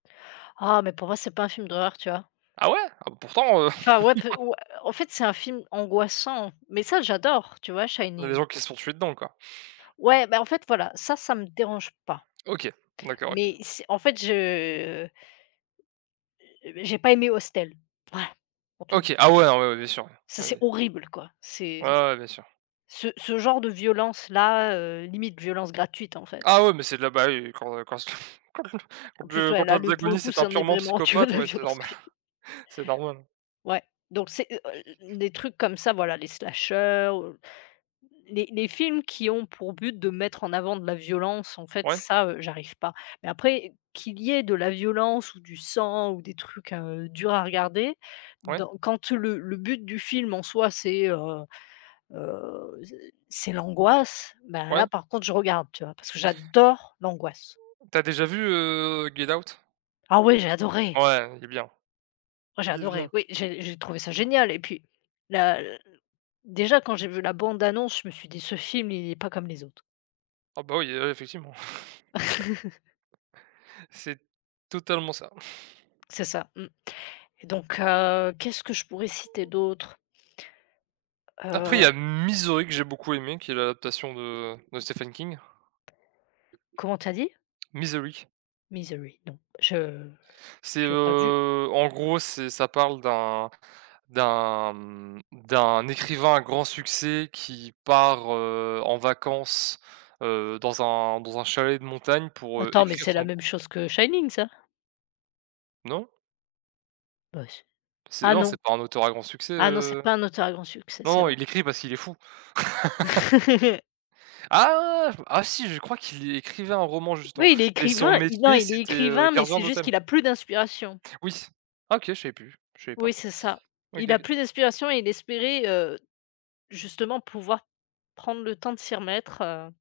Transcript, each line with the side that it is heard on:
left: Ah, mais pour moi, c'est pas un film d'horreur, tu vois?
right: Ah ouais? Ah bah, pourtant, heu
left: Enfin, ouais pe ou en fait c'est un film angoissant mais ça j'adore, tu vois
right: Il y a des
left: Shining.
right: gens qui se font tuer dedans quoi.
left: Ouais bah, en fait voilà, ça, ça me dérange pas.
right: OK, d'accord OK.
left: Mais c'est en fait, je, heu, heu, je j'ai pas aimé Hostel, ouais pour te d
right: OK, ah ouais, ouais, non, ouais bien sûr.
left: Ça,
right: Oui,
left: c'est
right: oui.
left: horrible quoi,
right: Ouais,
left: c'est
right: ouais bien sûr.
left: ce ce genre de violence-là, heu, limite violence gratuite en fait.
right: Ah ouais, mais c'est de là bah oui, quand quand quand le
left: En
right: quand
left: plus
right: le
left: ouais,
right: quand
left: là le pour le
right: l'antagoniste,
left: coup,
right: c'est un
left: ça en est
right: purement
left: vraiment tu vois
right: psychopathe
left: la
right: ouais, c'est
left: violence
right: normal,
left: gratuite.
right: c'est normal hein.
left: Ouais donc c'est, heu, é é des trucs comme ça voilà les slashers heu, les les films qui ont pour but de mettre en avant de la violence, en fait
right: Ouais.
left: ça, heu, j'arrive pas mais après qu'il y ait de la violence ou du sang ou des trucs, heu, durs à regarder
right: Ouais.
left: donc quand le le but du film en soi c'est, heu, heu, c c'est l'angoisse bah là,
right: Ouais.
left: par contre je regarde tu vois? Parce que j'adore l'angoisse.
right: Tu as déjà vu, heu, Get out?
left: Ah ouais, j'ai adoré.
right: Ouais, il est bien.
left: Moi j'ai
right: Il est
left: adoré,
right: bien.
left: oui, j'ai j'ai trouvé ça génial et puis la déjà quand j'ai vu la bande annonce, je me suis dit: «Ce film, il est pas comme les autres».
right: Ah bah, oui là, effectivement. C'est totalement ça.
left: C'est ça mmh et donc, heu, qu'est-ce que je pourrais citer d'autre?
right: Après, il y a
left: Heu
right: M Misery que j'ai beaucoup aimé qui est l'adaptation de de Stephen King.
left: Comment tu as dit?
right: Misery.
left: Misery, non je
right: C'est,
left: j'ai pas vu.
right: heu en gros, c'est ça parle d'un d'un, mmh, d'un écrivain à grand succès qui part, heu, en vacances, heu, dans un dans un chalet de montagne pour, heu,
left: Attends, mais
right: écrire
left: c'est la
right: son
left: même chose que Shining ça?
right: Non?
left: Bah c'est
right: C'est
left: ah
right: non,
left: non.
right: c'est pas un auteur à grand succès,
left: Ah non, c'est
right: heu,
left: pas un auteur à grand succès,
right: non,
left: c'est
right: non,
left: vrai.
right: il écrit parce qu'il est fou. Ah! Ah si je crois qu'il écrivait un roman justement,
left: Oui, il est
right: mais son
left: écrivain, il non,
right: métier,
left: il est
right: c'était, heu,
left: écrivain, mais
right: gardien
left: c'est juste
right: d'hôtel.
left: qu'il a plus d'inspiration.
right: Oui. Ah OK, je savais plus, je savais
left: Oui,
right: pas.
left: c'est ça.
right: OK
left: Il a
right: OK.
left: plus d'inspiration et il espérait, heu, justement pouvoir prendre le temps de s'y remettre, heu